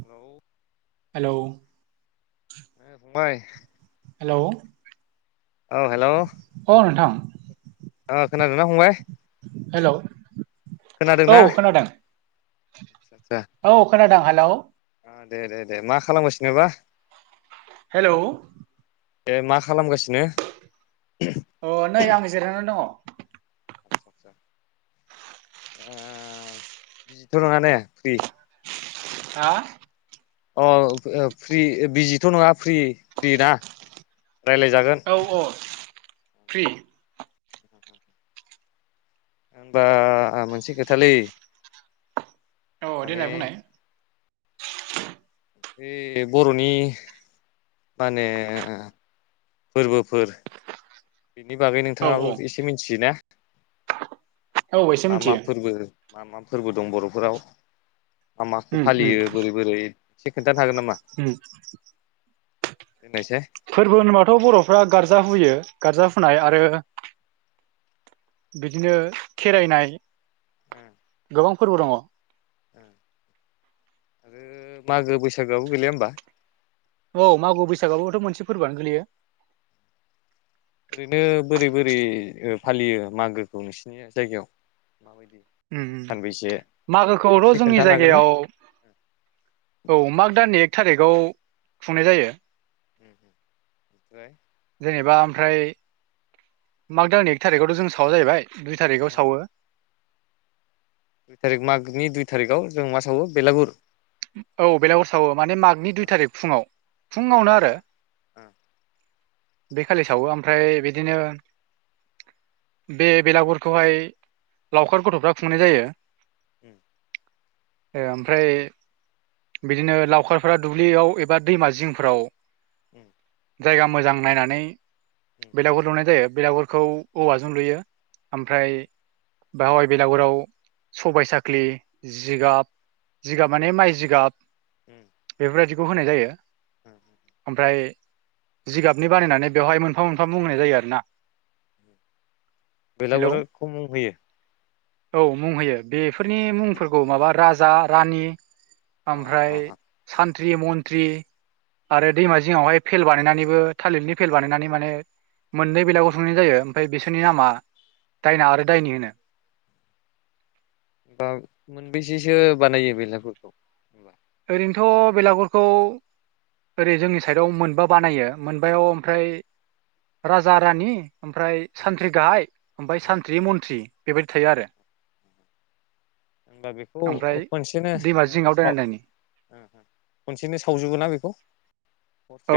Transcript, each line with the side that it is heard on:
left: Hello
right: hello
left: औ फंबायबाय!
right: Hello
left: औ हेलौ
right: अ नोंथां
left: ओ खोनादोंना फंबाय?
right: हेलौ औ खोनादों।
left: ए
right: औ खोनादों हालौ
left: अ दे दे दे मा खालाम गासिनो बा?
right: हेलौ
left: ए मा खालामगासिनो?
right: अ नै आं जिरायनानै दङ।
left: आस्सा आस्सा ओ बिजिथ' नङा ने फ्रि?
right: हा?
left: अ ओ फ्रि बिजिथ' नङा फ्रि फ्रि ना? रायज्लायजागोन।
right: औ अ फ्रि।
left: होमबा मोनसे खोथालै
right: औ
left: माने
right: देनाय बुंनाय।
left: बे बर'नि माने फोरबोफोर बिनि बागै
right: औ
left: नोंथाङाबो
right: औ
left: एसे मिथियोना?
right: औ एसे
left: मा मा
right: मिथियो
left: फोरबो मा मा फोरबो दं बर'फोराव मा माखौ
right: उम
left: फालियो बोरै बोरै एसे खोन्थानो हागोन नामा?
right: ओम।
left: होननायसाय।
right: फोरबो होनोबाथ' बर'फ्रा गार्जा हुयो गार्जा हुनाय आरो बिदिनो खेराय होनाय गोबां फोरबो दङ।
left: आरो मागो-बैसागोआबो गैलैया होमबा?
right: औ मागो-बैसागो आबोथ' मोनसे फोरबोआनो गोलैयो।
left: ओरैनो बोरै बोरै ओ फालियो मागोखौ नोंसिनि जायगायाव माबायदि?
right: ओम ओम
left: सानबैसे
right: मागोखौथ'
left: एसे
right: जोंनि
left: खोन्थानो हागोन ना
right: जायगायाव औ माग दाननि एक थारिग आव खुंनाय जायो।
left: ओम ओम ओमफ्राय
right: जेनेबा ओमफ्राय माग दानननि एक थारिगआवथ' जों सावा जाहैबाय दुइ थारिगआव सावो।
left: दुइ थारिग मागनि दुइ थारिगआव जों मा सावो बेलागुर?
right: औ बेलागुर सावो माने मागनि दुइ थारिग फुङाव फुङावनो आरो बे खालि सावो ओमफ्राय बिदिनो बे बेलागुरखौहाय लावखार गथ'फ्रा खुंनाय जायो।
left: ओम
right: ओ ओमफ्राय बिदिनो लावखारफ्रा दुब्लियाव एबा दैमा जिंफ्राव
left: उम
right: जायगा मोजां नायनानै
left: उम।
right: बेलागुर लुनाय जायो बेलागुरखौ औवाजों लुयो ओमफ्राय बेहावाय बेलागुराव सबाय साखलि जिगाब जिगाब माने माइ जिगाब
left: उम
right: बेफोरबायदिखौ होनाय जायो ओमफ्राय जिगाबनि बानायनानै बेवहाय मोनफा मोनफा बुंनाय जायो आरो ना हेलौ
left: बेलागुरा खौ मुं होयो
right: औ मुं होयो बेफोरनि मुंफोरखौ माबा राजा रानि
left: अ
right: ओमफ्राय
left: अ
right: सानथ्रि मन्थ्रि आरो दैमा जिङावहाय फेल बानायनानैबो थालिरनि फेल बानायनानै माने मोननै बेलागुर सावनाय जायो ओमफ्राय बिसोरनि नामा दायना आरो दायनि होनो
left: बा मोनबेसेसो बानायो बेलागुरखौ होमबा
right: ओरैनोथ' बेलागुरखौ ओरै जोंनि साइडआव मोनबा बानायो मोनबायाव ओमफ्राय राजा रानि ओमफ्राय सानथ्रि गाहाय ओमफफ्राय सानथ्रि मन्थ्रि बेबायदि थायो आरो
left: होनबा बेखौ
right: ओमफ्राय
left: खसेनो
right: दैमा
left: ओ
right: जिङाव दायना
left: साव
right: दायनि
left: हम हम खनसेनो सावजोबो ना बेखौ?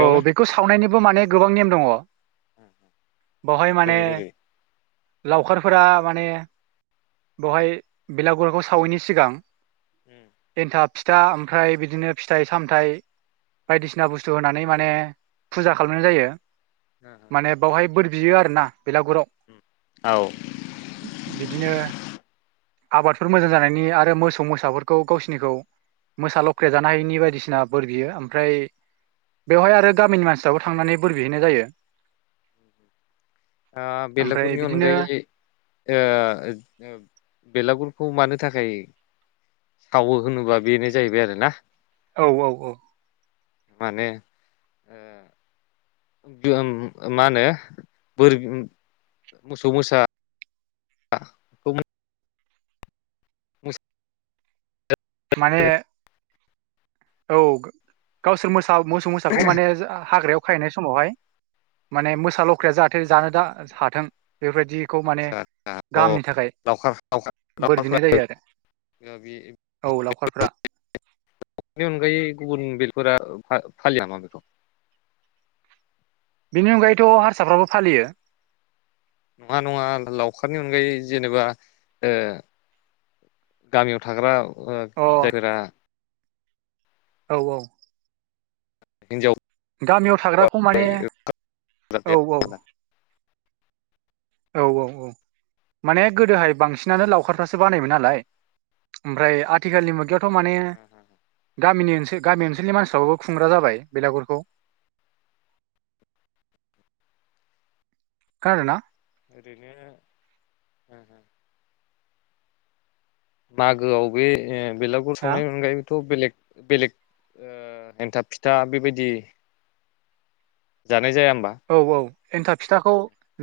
right: औ बेखौ सावनायनिबो माने गोबां नेम दङ
left: हो हो
right: बहाय माने लावखारफोरा माने बवहाय बेलागुराखौ सावैनि सिगां
left: उम
right: एन्थाब फिथा ओमफ्राय बिदिनो फिथाइ सामथाइ बायदिसिना बुस्थु स्थु होनानै माने फुजा खालामनाय जायो माने बेवहाय बोर बियो आरोना बेलागुराव
left: औ
right: बिदिनो आबादफोर मोजां जानायनि आरो मोसौ मोसाफोरखौ गावसिनिखौ मोसा लावख्राया जानो हायिनि बायदिसिना बोर बियो ओमफ्राय बेवहाय आरो गामिनि मानसिफ्राबो थांनानै बोर बिहैनाय जायो
left: आ
right: ओमफ्राय
left: बेलागुरनि
right: बिदिनो
left: अनगायै ओ ओब बेलागुरखौ मानो थाखाय सावो होनोबा बेनो जाहैबाय आरो ना
right: औ औ औ
left: माने ओ बो ओम मा होनो बोर बि मोसौ मोसा [unintelligible] मोस
right: माने औ गावसोर मोसा मोसौ मोसाखौ माने जा आ हाग्रायाव खायैनाय समावहाय माने मोसा लख्राया जाथे जानो दा हाथों बेफोरबायदि खौ माने
left: आदसा आदसा अ
right: गाहामनि थाखाय
left: लावखार
right: बोर बिनाय जायो आरो
left: दा बि
right: औ लावखारफ्रा
left: नि अनगायै गुबुन बेलगफोरा फालिया नामा बेखौ?
right: बिनि अनगायैथ' हारसाफ्राबो फालियो
left: नङा नङा लावखारनि अनगायै जेनेबा ओ गामियाव थाग्रा ओ
right: अ
left: जायफोरा
right: औ औ
left: हिनजाव
right: गामियाव थाग्राखौ माने औ औ। औ औ औ। माने गोदोहाय बांसिनानो लावखारफ्रासो बानायोमोन नालाय ओमफ्राय आथिखालनि मुगायाव थ' माने गामिनि ओसोल गामि ओनसोलनि मानसिफ्रो खुंग्रा जाबाय बेलागुरखौ खोनादोंना
left: ओरैनो ओ हो बागोआव बे बेलागुर
right: हा
left: सावनायनि अनगायैबोथ' बेलेग बेलेग ओ एन्थाब फिथा बेबायदि जानाय जाया होमबा?
right: औ औ एन्थाब फिथाखौ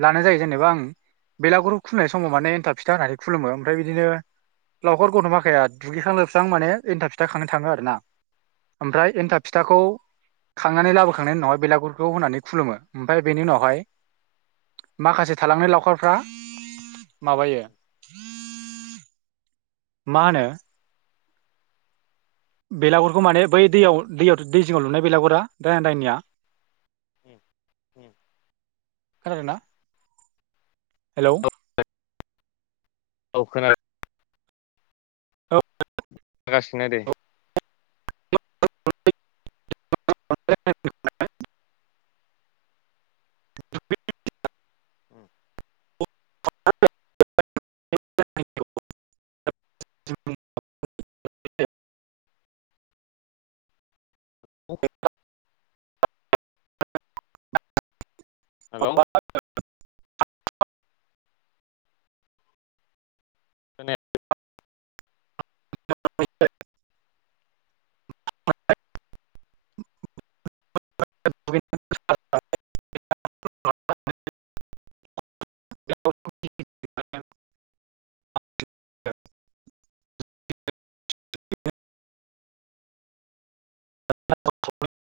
right: लानाय जायो जेनेबा ओम। बेलागुरखौ खुलुमनाय समाव माने एन्थाब फिथा होननानै खुुलुमो ओमफ्राय बिदिनो लावखार गथ'माखाया दुगैखां लोबस्रां माने एन्थाब फिथा खांनो थाङो आरोना। ओमफ्राय एन्थाब फिथाखौ खांनानै लाबोखांनायनि उनावा बेलागुरखौ होनानै खुलुमो। ओमफ्राय बेनि उनावहाय माखासे थालांनाय लावखारफ्रा माबायो मा होनो बेलागुरखौ माने बै दैयाव दैयाव दै जिङाव लुनाय बेलागुरा राङा दायनिया
left: उम।
right: खोनादों ना? हेलौ
left: औ औ खोनादों।
right: औ
left: खोनागासिनो दे।
right: [unintelligible] [unintelligible]
left: हेलौ। हेलौ खोनाया खै
right: [unintelligible] [unintelligible]